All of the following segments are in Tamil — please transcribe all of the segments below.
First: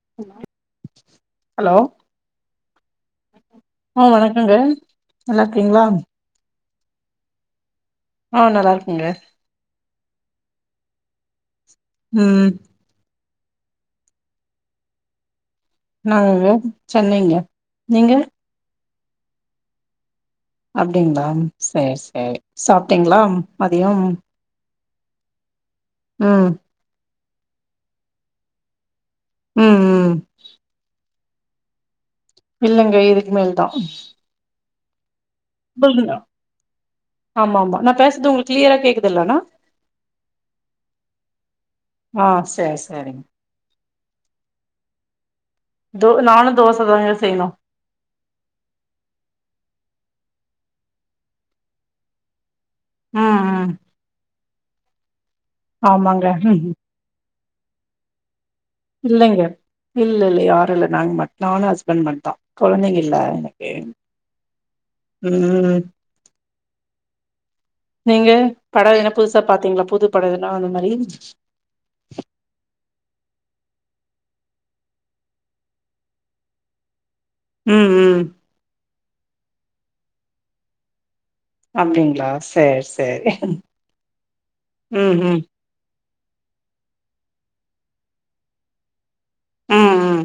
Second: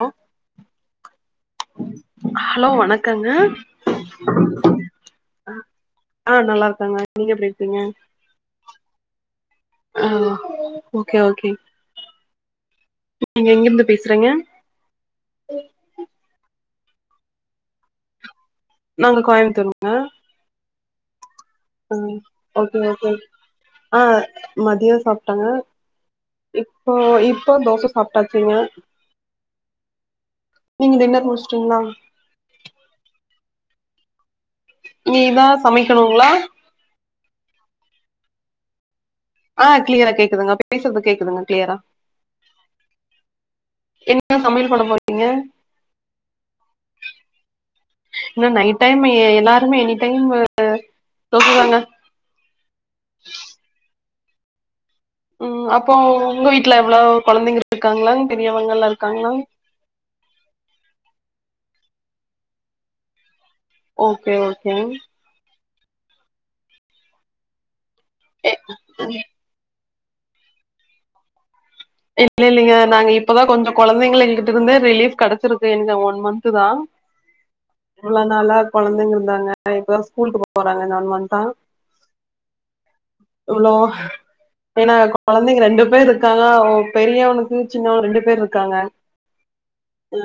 ஹலோ ஹலோ ஹலோ வணக்கங்க ஆ வணக்கங்க நல்லா இருக்கீங்களா ஆ நல்லா இருக்கேங்க நீங்க எப்டி இருக்கீங்க ஆ நல்லா இருக்கங்க ஆ ஓகே ஓகே ம் ம் நீங்க எங்கிருந்து பேசுறீங்க நாங்க சென்னைங்க நீங்க நாங்க கோயமுத்தூருங்க அப்டிங்களா சேர் சேர் சாப்பிட்டீங்களா மதியம் மதியம் சாப்ட்டங்க ஆ ஓ இப்போ தோச சாப்டாச்சுங்க ம் ம் நீங்க டின்னர் முடிச்டீங்களா இல்லேங்க இதுக்கு மேல் தான் நீ தாஸ் உங்கள்துதா ஆமா ஆமா நா பேசுறது உங்களுக்கு கிளியரா கேக்குதில்லனா ஆ கிளியரா கேக்குதுங்க பேசுறது கேக்குதுங்க கிளியரா ஆ சேர் செரிங்க என்ன சமையல் பண்ண போறீங்க தோ நானு தோச தாங்க செய்யணு இன்னும் நைட் டைம் எ எல்லாருமே எனி டைம் தோசதாங்க ஆ ஆ ம் அப்போ ஆமாங்க உங்க வீட்ல எவ்ளோ குழந்தைங்க இருக்காங்களா பெரியவங்கல்லா இருக்காங்களா இல்லைங்க இல்ல இல்ல யாரும் இல்ல நாங்க மட் தா நானும் ஹஸ்பண்ட் மட்தான் குழந்தைங்க இல்ல எனக்கு ஓகே ஓகே ம் ம் நீங்க படம் எதனா புதுசா பாத்தீங்களா புது படோ ஏன்னா அந்த மாரி இல்ல இல்லைங்க நாங்க இப்பதா கொஞ்சோ குழந்தைங்கள இங்கிட்ருந்து ரிலீஃப் கடைச்சிருக்கு எங்க ஒன் மந்த் தா ம் இவ்ளோ ம் நாளா குழந்தைங்க இருந்தாங்க இப்ப தா ஸ்கூலுக்கு போறாங்க இந்த ஒன் மன்த்தா அப்டிங்களா சேரி சேரி இவ்ளோ ஏன்னா ம் ம் குழந்தைங்க ரெண்டு பேர் இருக் இருக்காங்க பெரியவனுக்கு சின்னவன் ரெண்டு பேர் இருக்காங்க அ ம்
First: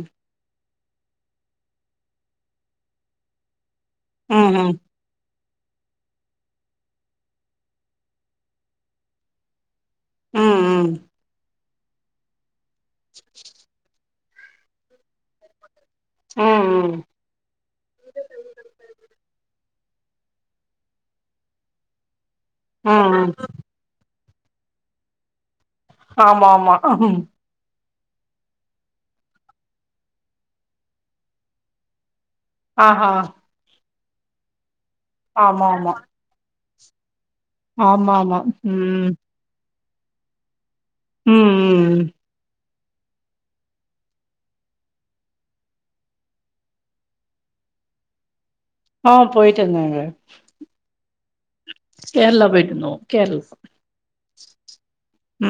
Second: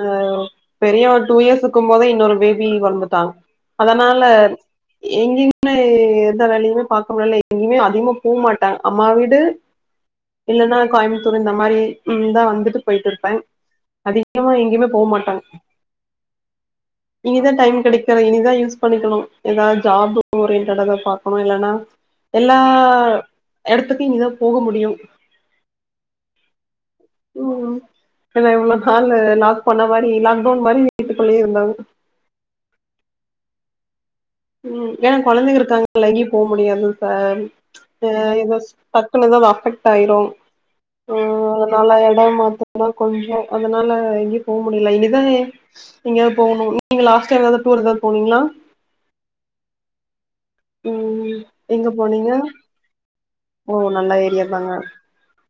பெரியவ டூ இயர்ஸ் இருக்கும் போதே இன்னொரு பேபி பொறந்துட்டா அதனால ம் ம் ம் எங்கேயுமே எந்த வேலையும் பார்க்க முடில எங்கேயுமே அதிகமா போ மாட்டே அம்மா வீடு ம் இல்லன்னா ம் கோயமுத்தூர் இந்த மாரி இந்தா வந்துட்டு போய்ட்டு இருப்பேன் அதி அதிகமா எங்கயுமே போம் மாட்டாங் ஆ ஆ இனிதான் டைம் கெடைக்கற இனிதான் யூஸ் பண்ணிக்கணும் ஏதாவது ஜாப் ஓரியன்டடதா பாக்கணும் இல்லன்னா எல்லா ம் ம் ம் இடத்துக்கு இனி தா போக முடியும் ஆமா ஆமா ம் ம் ஏன்னா இவ்ளோ ஹால்ல லாக் பண்ண மாரி லாக்டவுன் மாரி வீட்டுக்குள்ளேயே இருந்தாங்க ஆஹா ம் ஏன்னா குழந்தைங்க ஆமா ஆமா இருக்காங்க எங்கயும் போக முடியாதுல சார் ஆமா ஆ ஆமா இதோ ம் டக்குன்னு எதா அஃபெக்ட் தைரோ உ ம் அது நால ம் எடோ மாத் அதா கொஞ்சோ அதனால எங்கேயு போ முடியல இதய் எங்கயாவது போனு நீங்க லாஸ்ட்டா எதாவது டூர் ஏதாவது போனீங்களா ஆ போயட்டோந்தங்க ம் எங்க போனீங்க கேரளா போய்ட்டந்தோ கேர்ள் ஓ நல்ல ஏரியா தாங்க உ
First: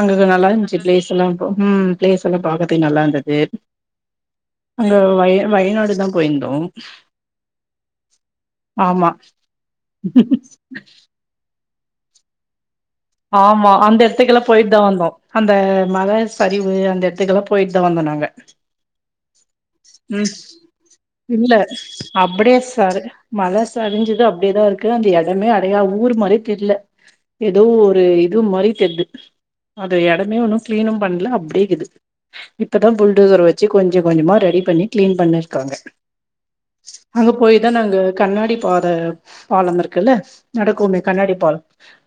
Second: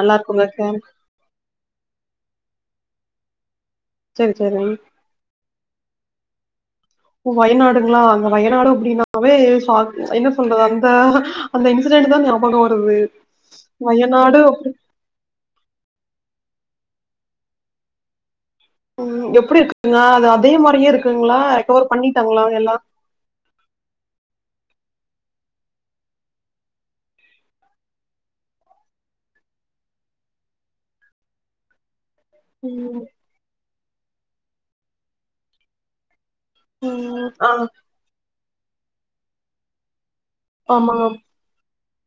அங்க நல்லா இருந்துச்சு பிளேஸ்ல்லா உ பிளேஸ் எல்லா பாக்கதுகு நல்லா இருந்தது சேரி சேரி அங்க வய வயநாடு தா போயிருந்தோ வயநாடுங்களா அந்த வயநாடு ஆமா அப்டின்னாவே சாக் என்ன சொல்றது அந்த அந்த இன்சிடெண்ட் தா ஞாபக வருது ஆமா அந்த வயநாடு எட்த்துக்குல்லா அப்டி போயிட்டு தா வந்தோ அந்த மழ சரிவு அந்த எட்த்துக்கல்லா போயிட்டு தா வந்தோ நாங்க உ எப்படி இருக்குங்க ம் அது அதே மாரியே இருக்குங்களா ரெக்கவர் பண்ணிட்டாங்களா எல்லா மழ சரிஞ்சது அப்டியேதா இருக்கு அந்த எடமே அடையா ஊர் மாரி தெர்ல ஏதோ ஒரு இது மாரி தெர்து அந்த எடமே ஒன்னு கிளீனு பண்ல அப்டியேக்குது இப்பதா ம் புல்டவுசற் வச்சு கொஞ்ச கொஞ்சமா ரெடி பண்ணி கிளீன் பண்ணிர்க்காங்க ம் அங்க ஆ போயிதா நாங்க கண்ணாடி பார பாலம் இருக்குள நடக்குமே ஆமாங்க கண்ணாடி பால்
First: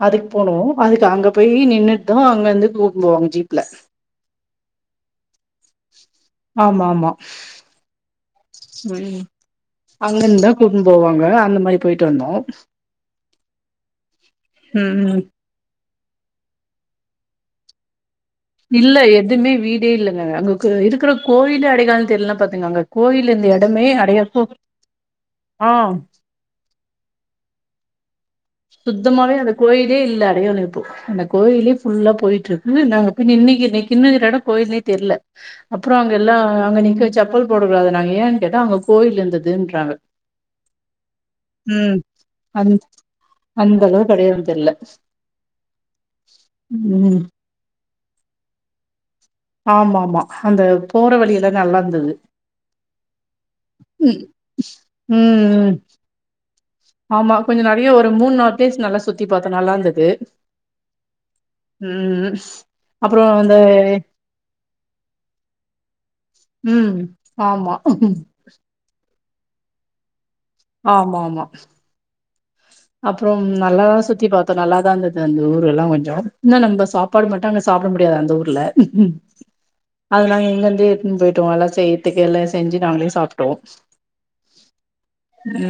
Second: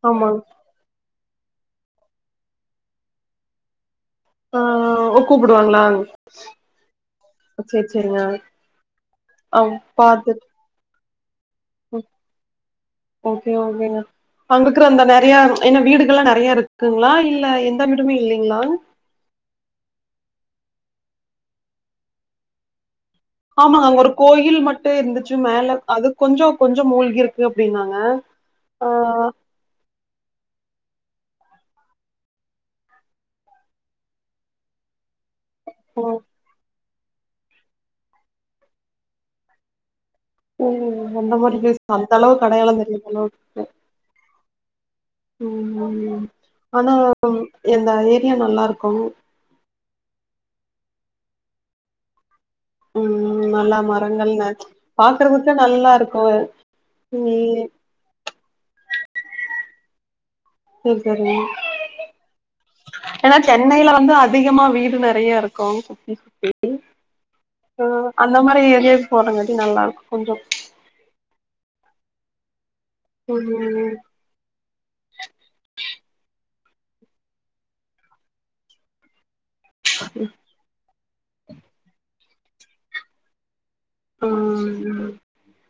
அதுக்கு ஆமாங்க போனோ அதுக்கு அங்க போய் நின்னுட்டு அங்னருந்து கூப்னுபோவாங்க ஜீப்ல ஆ ஒகூப்புடுவாங்களா ஆமா ஆமா செரி செரிங்க ம் அவ் பாத்து அங்கன்னு தா கூட்னு போவாங்க அந்த மாரி உ போயிட்டு வந்தோ ஓகே ஓகேங்க அங்கக்கற அந்த ம் நறைய என்ன வீடுகள்ல்லா நெறைய இருக்குங்களா இல்ல என் எல்லார் விடுமே இல்லைங்களா இல்ல எதுமே வீடே இல்லங்க அங்க இருக்கிற கோயிலே அடைக்கால தெரிலன பாத்துங்கங்க கோயில் இந்தி ஆமாங்க ஒரு கோயில் மட்டு இருந்துச்சு ஆ மேல அது கொஞ்ச கொஞ்ச மூழ்கிருக்கு அப்டின்னாங்க ஆ சுத்தமாவே அந்த கோயிலே இல்ல அடையாள‌ இப்ப அந்த கோயிலே ஃபுல்லா போயிட்ருக்கு நாங்க போய் நின்னிக்கு கின்னுக்கிறடோ கோயில்னே தெர்ல அப்பற அங்க ஓகே எல்லா அங்க நீக்க செப்பல் போடகூடாது நாங்க ஏன்னு கேட்டா அங்க கோயில் இந்துதுன்றாங்க ஓ அந்த மாரி ஃப்லேஸ் அந்த அளவுக்கு அந் கடையாள தெரியாத அளவுக் ம் அந்த அளவுக்கு அடையாளோ தெர்ல உண்மையாலயே ஆனா ம் [inaudible] எங்க ஏரியா நல்லாருக்கு ஆமா ஆமா அந்த போற வழிய எல்லா நல்லா இருந்தது உ நல்லா ம் மரங்கள் ன பாக்குறதுக்கு ம் நல்லா இருக்கு ஆமா கொஞ்ச ம் நெறைய ஒரு மூணு நாள் ஃப்ளேஸ் நல்லா சுத்தி பாத்தோ நல்லா இருந்தது சேரி சேரி ம் அப்றோ ஏன்னா அந்த சென்னையில வந்து அதிகமா வீடுன நெறைய இருக்கு உ உ ம் ஆமா அ அந்த மாரி ஏரியாஸ் போட்டங்காட்டி நல்லாயிருக்கு கொஞ்சோ ஆமா ஆமா அப்றோம் ம் நல்லாதா சுத்தி பாத் இப்ப நல்லாதா இந்தது அந்த ஊர் எல்லா கொஞ்சோ என்ன நம்ம சாப்பாடு மட்டு சாப்புட முடியாது அந்த ஊர்ல அது நாங்க இங்க இருந்தே எடுதுன்னு போயிட்டோ எல்லா செய்யதுக்க எல்லா செஞ்சு நாங்களே சாப்டோ ம்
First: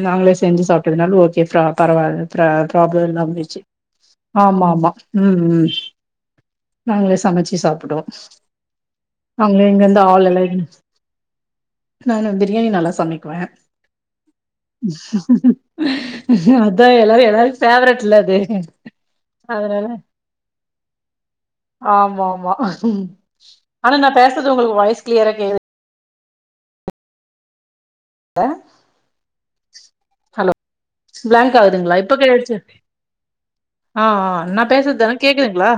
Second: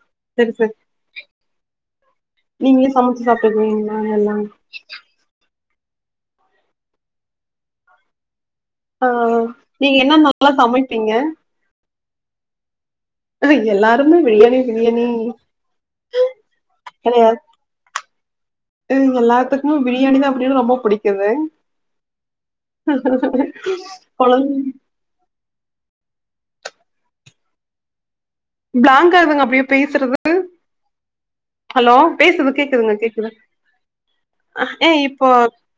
நாங்களே சரி செஞ்சு சரி சாப்ட்டதுனாலு ஓகே ஃப்ரா பரவாழ ப்ரா நீங்களே பிராப்ளம் சமைச்சு நடந்துச்சி சாப்ட்டுக்குவீங்களா எல்லா ம் ம் நாங்களே சமச்சு சாப்புடுவோ ஓ நீங்க என்ன நல்லா சமைப்பீங்க நானா பிரியாணி நல்லா சமைக்குவே எல்லாருமே பிரியாணி பிரியாணி அதா எல்லாரு எல்லாருக் ஃபேவரெட்ல அது இங்க எல்லாத்துக்கும் அதனால பிரியாணி தா அப்டின் ரொம்ப புடிக்குங்க ஆமா ஆமா ஆனா நா கொழந் பேசற்து உங்களுக்கு வாய்ஸ் கிளியரா கேக் பிளாங்காகுதுங்க அப்டியே பேசற்து ஹலோ பிளாங்க் ஆவுதுங்ளா இப்ப கேட்ச்ச கேக்குதுங்க கேக்குது ஆ ஆ நா அஹ், ஏ பேசற்து ஆனா இப்போ கேக்குதுங்ளா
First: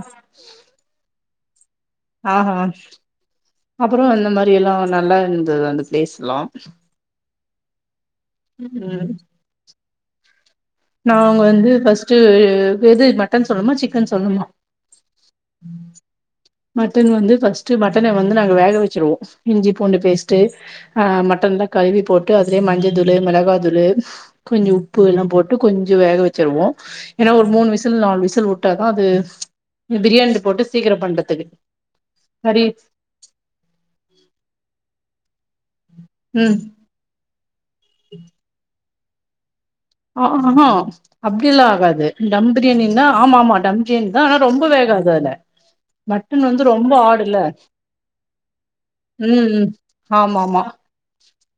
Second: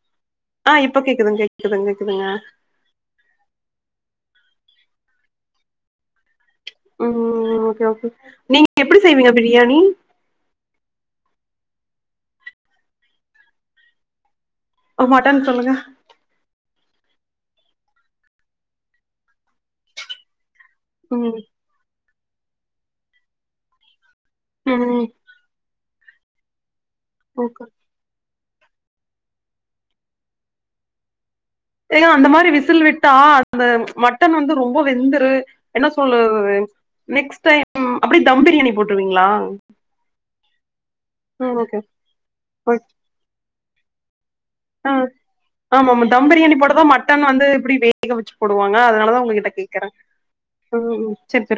ஆ இப்ப கேக்குதுங்க கேக்குதுங்க ஆ ஆ அப்பறம் அந்த மாரி எல்லா நல்லா இருந்தது அந்த பிளேஸ் எல்லா ம் ஓகே ஓகே நீங்க எப்டி ம் செய்வீங்க பிரியாணி நாங்க வந்து ஃபர்ஸ்ட்டு எது மட்டன் சொல்னுமா சிக்கன் சொல்னுமா மட்டன் சொல்லுங்க ம் மட்டன் வந்து ஃபர்ஸ்ட்டு மட்டன வந்து நாங்க வேக வெச்சுருவோ இஞ்சி பூண்டு பேஸ்ட்டு ஆ ம் மட்டன்லா கழுவி போட்டு அதுலே மஞ்ச தூளு மெளகா தூளு கொஞ்சோ உப்பு ம் எல்லாம் போட் ட்டு கொஞ்சோ வேக வெச்சுருவோ ஏன்னா ஒரு ஓகே மூண் விசுல் ல் நால் விசில் உட்டாதா அது பிரியாணில போட்டு சீக்கரம் பண்றதுக்கு ஏங்க அந்த மாரி கறி விசில் விட்டா அந்த மட்டன் வந்து ரொம்ப வெந்துரு என்ன சொல்லறது ம் நெக்ஸ்ட் டைம் அப்டே தம் பிரியாணி போட்டுவீங்ளா ஆ அ ஆ அப்டில்லா ஆகாது தம் பிரியாணின்னா ஆமா ஆமா தம் பிரியாணி அதா ஆனா ரொம்ப வேகாது அதுல ஆமாமா தம் மட்டன் பிரியாணி வந்து போட்டாதா ரொம்ப மட்டன் ஆடுல வந்து இப்டி வேக வெச்சு போடுவாங்க அதனால தா உங்க கிட்ட கேக்கற ஆமாமா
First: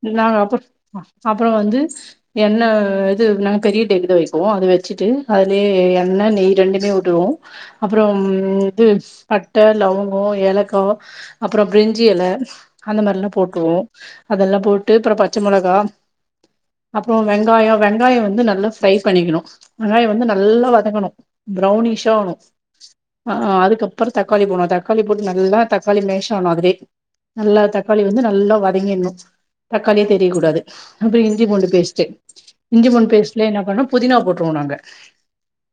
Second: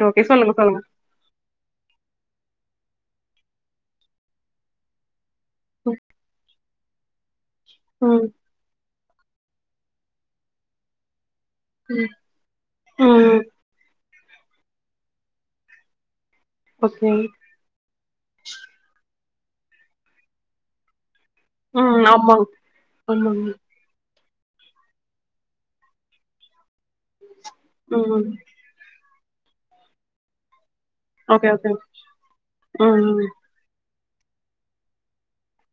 இந்தாங்க சொல்லுங்க சொல்லுங்க அப்பறோ வந்து எண்ணெ இது நாங்க பெரிய தேக்குதா வெப்போ அத வெச்சுட்டு அதுலே ம் எண்ணெ நெய் ரெண்டுமே விடுவோ அப்றம் ம் இது பட்ட லவங்கோ ஏலக்கா அப்பறம் பிரிஞ்சி எல அந்த மாரிலா ம் போட்ருவோ அதுல்லா போட்டு அப்றம் பச்ச மொளகா ஓகே அப்றம் வெங்காயம் வெங்காயம் வந்து நல்லா ஃப்ரை பண்ணிக்கணு வெங்காயம் வந்து நல்லா வதங்கணு ம் பிரவுனிஸ்ஷா ஆவ்னு ஆமாங் ஆமாங்க அதுக்கப் ற தக்காளி போணு தக்காளி போட்டு நல்லா தக்காளி மேஷ் ஆனும் அதுலே நல்லா தக்காளி வந்து ம் நல்லா வதங்கினும் தக்காளியே தெரியக் கூடாது அப்றோ இஞ்சி ஓகே பூண்டு ஓகே பேஸ்ட் இஞ்சி ம் பூண்டு ம் பேஸ்ட்லே என்ன பண்ணனு புதினா போட்ருவோ நாங்க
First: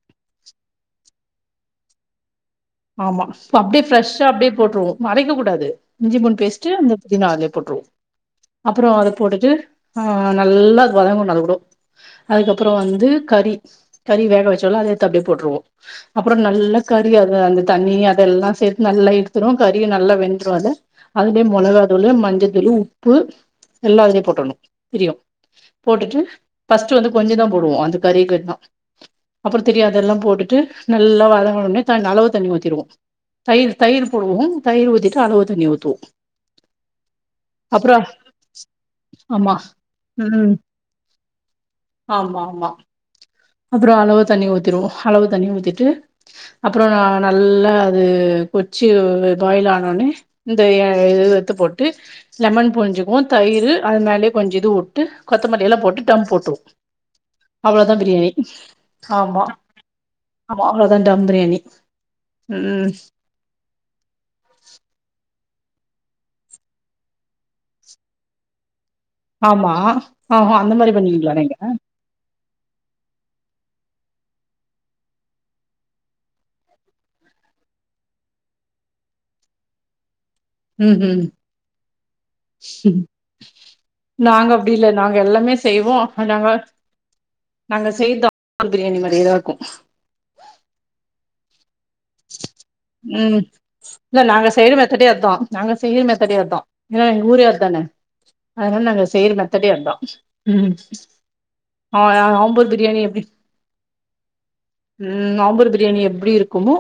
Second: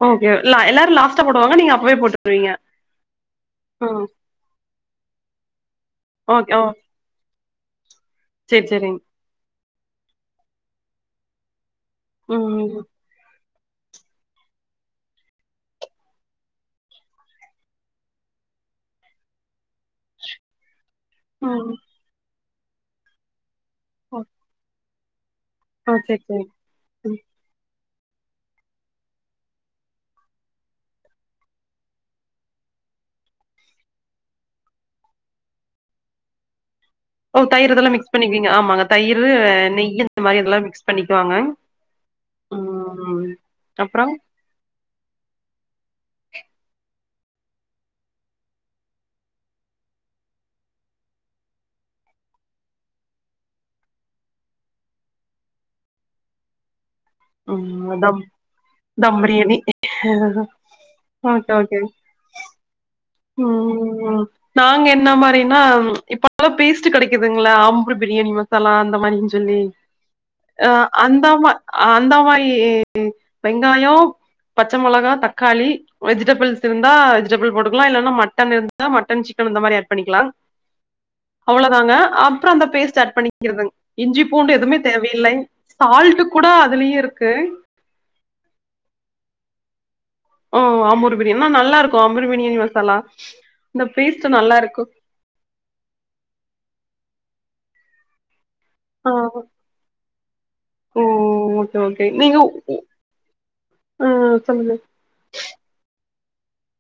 ஓகே எல்லா எல்லாரு லாஸ்ட்டா போடுவாங்க நீங்க அப்பவே போட்ருவீங்க ஆமா அப்டியே ஃபெர்ஷ்ஷா அப்டியே போட்ருவோ அரைக்க கூடாது இஞ்சி பூண்டு ஓகே ஓ பேஸ்ட்டு அந்த புதினா அதுலயே போட்ருவோ செரி அப்றோ செரிங் அத போட்டுட்டு ஆ நல்லா அது வதங்கனு அதுக்கூடோ ம் அதுக்கப்பறோ ம் வந்து கறி கறி வேக வெச்சோல்ல அத எத்து அப்டியே போட்ருவோ அப்பறம் நல்லா கறி அத அந்த தண்ணி அதெல்லா சேத்து நல்லா எடுத்துரு கறியும் நல்லா வெந்துரு அதுல அதுலே ம் மொளகா தூளு மஞ்சத்தூளு உப்பு எல்லா ஓ அதுலே போட்டுணு திரியு ஆ போட்டுட்டு செரி செரி ஃபர்ஸ்ட்டு வந்து ம் கொஞ்சதா போடுவோ அந்த கறிய கேட்தா அப்றம் திரியு அதெல்லா போட்டுட்டு நல்லா வதங்கன ஒன்னே தண் அளவு தண்ணி ஊத்தி திருவோ தயிர் தயிரு போடுவோ தயிர் ஊத்திட்டு அளவு தண்ணி ஊத்துவோ ஓ தயிர் இதெல்லா மிக்ஸ் பண்ணிக்கிவிங்க ஆம்மாங்க தயிர் ஆமா நெய் இந்த மாரி இதல்லா மிக்ஸ் பண்ணிக்குவாங்க ம் அப்றம் அப்றோ அளவு தண்ணி ஊத்திருவோ அளவு தண்ணி ஊத்திட்டு அப்ற நா நல்லா அது கொச்சி பாயில் ஆனோனே இந்த இது எத்து போட்டு லெமன் புழிஞ்சிக்குவோ தயிரு அது மேலயே கொஞ்சோ இது உட்டு கொத்தமல்லியெல்லா போட்டு டம் போட்ருவோ அவ்ளதா ம் தம் பிரியாணி தம் ஆமா பிரியாணி ஆமா அவ்ளதா டம் பிரியாணி ம் ம் ம் ம் நாங்க என்ன மாரினா இப்பெல்லா பேஸ்ட் கெடைக்குதுங்ளா ஆம்பூர் பிரியாணி மசாலா அந்த மாரி ஆமா ஆஹா ஆ மாரி அந்த பண்ணுவீங்களா மா நீங்க ஆ அந்தா மாரி வெங்காயம் பச்ச மொளகா தக்காளி வெஜிடபிள்ஸ் இருந்தா வெஜிடபிள் போட்டுக் இதெல்லா இல்லன்னா மட்டன் இருந்த மட்டன் சிக்கன் இந்த மாரி ஆட் பண்ணிக்கலா ம் ம் அவ்ளோதாங்க அந்த பேஸ்ட் ஆட் பண்ணிக்கிறதுங்க இஞ்சி நாங்க பூண்டு அப்படி எதுவுமே இல்ல நாங்க தேவையில்லை எல்லாமே செய்வோம் சால்ட கூட நாங்க அதுலயே இருக்கு நாங்க செய்யறது ஆம்பூர் பிரியாணி மாரியே தா இருக்கு ஓ ஆம்பூர் பிரியாணி ஆனா நல்லா இருக்கு ஆம்பூர் பிரியாணி மசாலா இந்த பேஸ்ட் நல்லா இருக்கு அப்டிய அதா நாங்க செய்றமேத்தடே அதா ஏன்னா எங்க ஊரே அதானே அதனால நாங்க ஆ செய்ற மெத்தட்டே அதா ம் ஓ ஓகே ஆ ஆ அம்பூர் பிரியாணி எப்டி ஆ சொல்லுங்க ம் அம்பூர் பிரியாணி எப்டி இருக்குமோ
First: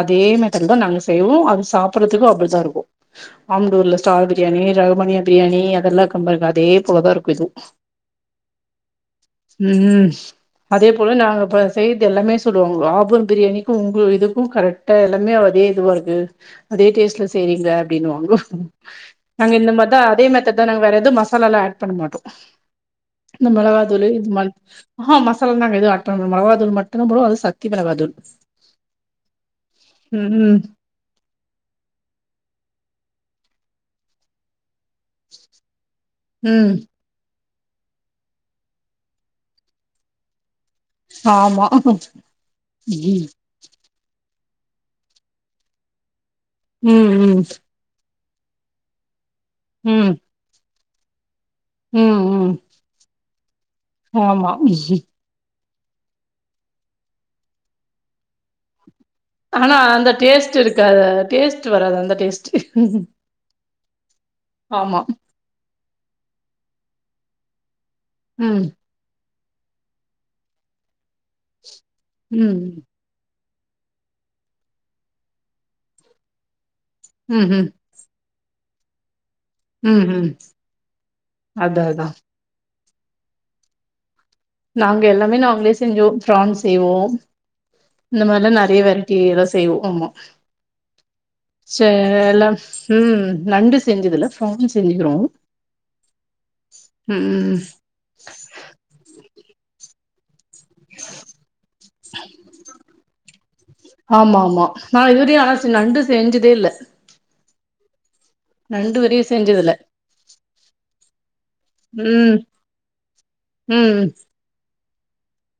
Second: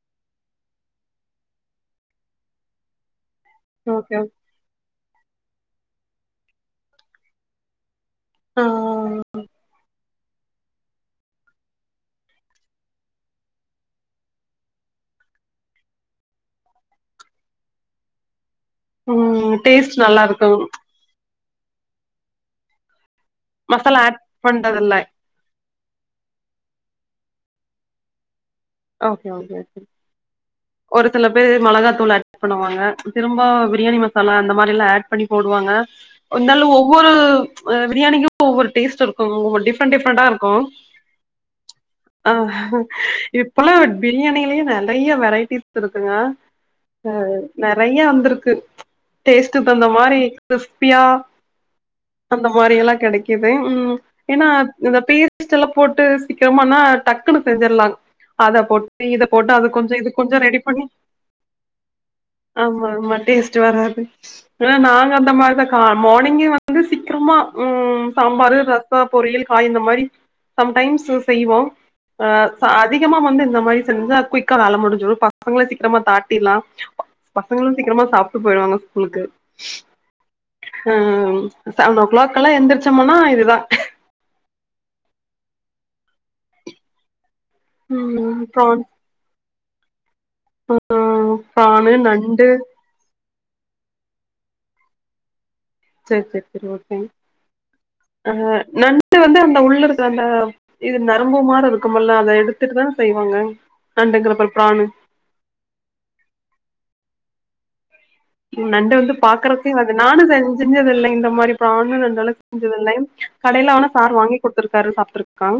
அதே மேத்தட்ல தா நாங்க செய்வோ அது சாப்புட்றதுக்கு அப்டிதா இருக்கு ஆம்பூர்ல ஓகே ஓ ஸ்டார் பிரியாணி ரகுமணியா பிரியாணி அதெல்லா கம்பர் அதே போல தா இருக்கு இதுவு ஆ ம் அதே போல நாங்க இப்ப செய்யறத எல்லாமே சொல்லுவாங்க ஆம்பூர் பிரியாணிக்கு உங்க இது கு கரெக்டா எல்லாமே அதே இதுவா இருக்கு அதே டேஸ்ட்ல செய்யறீங்க அப்டின்னுவாங்கோ நாங்க ம் இந்த டேஸ்ட் மார்தா நல்லா அதே இருக்கு மெத்தட் தா நாங்க வேற ஏதுவு மசா மசாலால்லா ஆட் பண்ண மாட்டோ இந்த மெளகா மசாலா தூளு ஆட் இது மா பண்றதில்ல ஆ ஹா மசாலால்லா எதுவு ஆட் அப்றோ நம்ம மொளகா தூளு மட்டுந்தா போடுவோ அதுவு சக்திமெளகா தூள் ஓகே ஓகே ம் ம் ஒரு சில பேரு மொளகாத்தூள ஆட் பண்ணுவாங்க திரும்ப பிரியாணி மசாலா அந்த மாரில்லா ஆட் பண்ணி போடுவாங்க இருந்தாலு ம் ஒவ்வொரு ம் பிரியாணிக்குன்னு ஒவ்வொரு டெஸ்ட் இருக்கு ஒவ்வொரு டிஃப்ரண்ட் டிஃப்ரண்டா இருக்கு ஆமா ஆஹ ம் இப் இப்பல்லா பிரியாணிலயே நறைய வெரைட்டிஸ் இருக்குங்க அ ந ம் நறைய வந்துருக்கு டேஸ்ட்டுக் தகுந்த ம் மாரி கிறிஸ்பியா ம் அந்த ம் மாரி எல்லா கெடைக்குது ம் ஏனா ஆமா இந்த பேர் ஸ்டெல்லா போட்டு சீக்கரமானா டக்குன்னு செஞ்சர்லாங் அத போட்டு இத போட்டு அது ஆனா கொஞ்சோ அந்த இது கொஞ்சோ டேஸ்ட் ரெடி பண்ணி இருக்காது டேஸ்ட் வராது அந்த டேஸ்ட் ஆமா ஆமா டேஸ்ட்டு வராது ஏனா ஆமா நாங்க அந்த மாரிதா கா மார்னிங்கே வந்து சீக்கரமா ம் சாம்பாரு ம் ர ஆ பொரியல் காய் இந்த மாரி சம்டைம்ஸ் செய்வோ அ ம் சா அத் அதிகமா வந்து இந்த மாரி செஞ்சா குயிக்கா வேலை முடிஞ்சிரு பசங்கள சீக்கிரமா சாட்டிர்லா ம் ம் பசங்களு சீக்கிரமா சாப்டு போயிடுவாங்க ஸ்கூலுக்கு ம் ம் ம் ம் ம் அதா செவன் ஓ அதா கிளாக்லா எந்திரிச்சோம்னா இதுதா நாங்க எல்லாமே நாங்களே செஞ்சோ ஃபிரான் செய்வோ இந்த ம் மாரில்லா ப்ரான் நெறைய வெர ட்டி இதெல்லா செய்வோ ஆமா சே ப்ரானு நண்டு எல்லா ம் நண்டு செஞ்சதுல ப்ரான் செஞ்சுக்கிறோ சேரி சேரி சேரி ஓகேங்க ம் அ நண்டு வந்து அந்த உள்ள இருக்க அந்த இது நரம்பு மாரி இருக்குமல்ல அத எடுத்துட்டு தான செய்வாங்க நண்டுங்குற ஆமா பாரு ப்ரானு [unintelligible] நண்டு செஞ்சதே இல்ல நண்டு வந்து வரையு செஞ்சதில்ல பாக்குறக்கே அது நானு செஞ்சஞ்சது இல்லங்க இந்த மாரி ப்ரானு ம் அந்தளவுக் செஞ்சதில்ல கடையில ஆனா ம் சார் வாங்கி குடுத்திருக்காரு சாப்டுருக்க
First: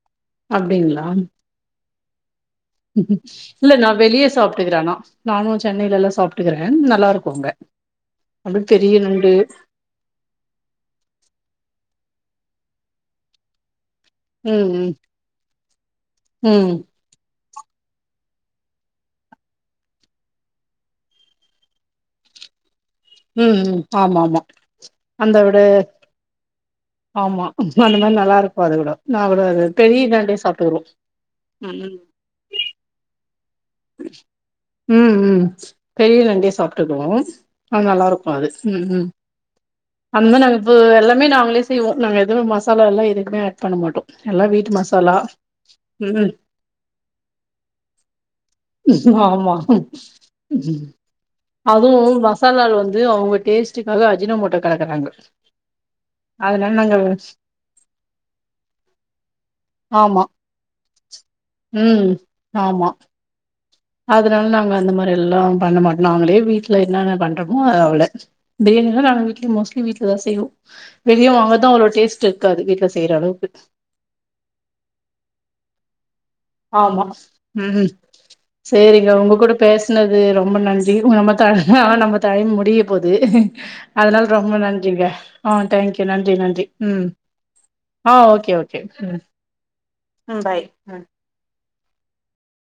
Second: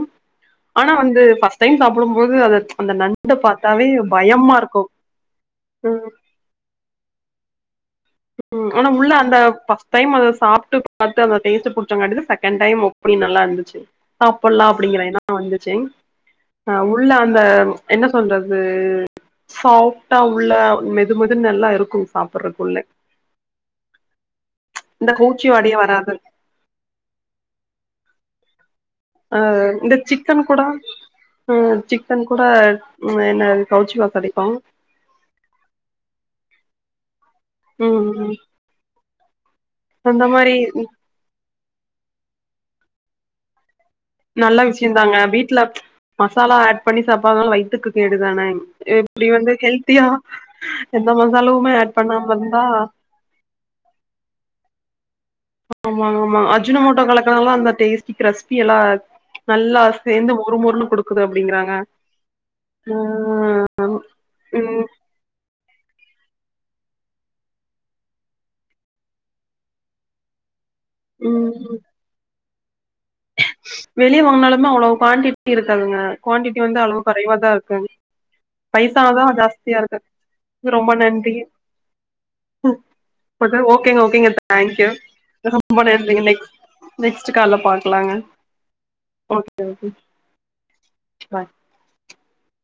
ஆனா அப்டிங்களா வந்து ஃபஸ்ட் டைம் சாப்டும் போது அது அந்த நண்ட இல்ல பாத்தாவே நா வெளிய பயமா சாப்ட்டுக்கற இருக்கு ஆனா நானு ம் சென்னையிலல்லா சாப்ட்டுக்கற நல்லா இருக்கு அங்க ம் அப்டி ம் ஆனா பெரிய உள்ள நண்டு அந்த பஸ் ஃபஸ்ட் டைம் அத சாப்ட்டு பாத்து அந்த டேஸ்ட்டு புடிச்சங்காட்டிதா செகண்ட் டைம் ஹோப்புல்லி நல்லா இருந்துச்சு சாப்பட்லா ம் ம் அப்டிங்கிற எண்ணோ வந்துச்சு ம் அ உள்ள அந்த என்ன சொல்றது சாஃப்டா உள்ள மெது மெதுன் நல்லா இருக்கு சாப்படுறக்குள்ள ம் ம் ஆமா ஆமா இந்த அந்த கவுச்சி விட வாடையே வராது ஆமா அந்த மாரி நல்லா இருக்கு அது கூட நா கூட அது இந்த பெரிய நண்டே சிக்கன் கூட சாப்ட்டுக்குறோ ம் சிக்கன் கூட ம் என்னா இது கவுச்சி வாசோ அடிக்கு ம் ம் பெரிய நண்டே சாப்ட்டுக்குவோ அது நல்லா இருக்கு ம் அது ம் ம் அந்த மாரி நாங்க இப்ப எல்லாமே நாங்களே செய்வோ நாங்க எதுவுமே மசாலால்லா எதுக்குமே ஆட் பண்ண மாட்டோ எல்லா நல்ல வீட்டு விஷய தாங்க மசாலா வீட்ல ம் மசாலா ஆட் பண்ணி சாப்பாதால வயித்துக்கு கேடு தானே ஆமா எந்த மசாலாவுமே ஆட் அதுவு பண்ணாம இருந்தா மசாலால வந்து அவுங்க டேஸ்ட் டுக்காக அஜினம் மோட்டோ களக்கறாங்க ஆமா ஆமா அஜின மோட்டோ கலக்கறனால்லதா அந்த டேஸ்ட்டி கரஸ்ப்பி எல்லா நல்லா ஆமா சேந்து மொறு மொறுன்னு குடுக்குது அப்டிங்கறாங்க ம் ஆமா அ அதனால நாங்க அந்த மாரி எல்லா பண்ண மாட்டோ நாங்களே வீட்ல என்னென்ன பண்றமோ அது அவ்ள பிரியாணிலா நாங்க வீக்லி மோஸ்ட்லி வீட்ல தா செய்வோ வெளிய வாங்கறது ம் அவ்ளோ டேஸ்ட்டு இருக்காது வீட்ல செய்ற அளவுக்கு வெளிய வாங்கனாலுமே அவ்ளோ குவாண்ட்டிட்டி இருக்காதுங்க குவாண்ட்டிட்டி வந்து அளவு ஆமா குறைவாதா வைப்பாங் ம் சேரிங்க உங்க கூட பேசுனது ரொம்ப நன்றி நம்ம த நம்ம டைம் முடிய போது ஓகேங்க அதனால ஓகேங்க ரொம்ப தேங்க்யூ நன்றிங்க ஆ ரொம்ப தேங்க்யூ நன்றிங்க நன்றி நெக்ஸ்ட் நன்றி ம் நெக்ஸ்ட் கால்ல ஆ பாக்கலாங்க ஓகே ஓகே ம் ஓகே ம் பாய் ம் பாய்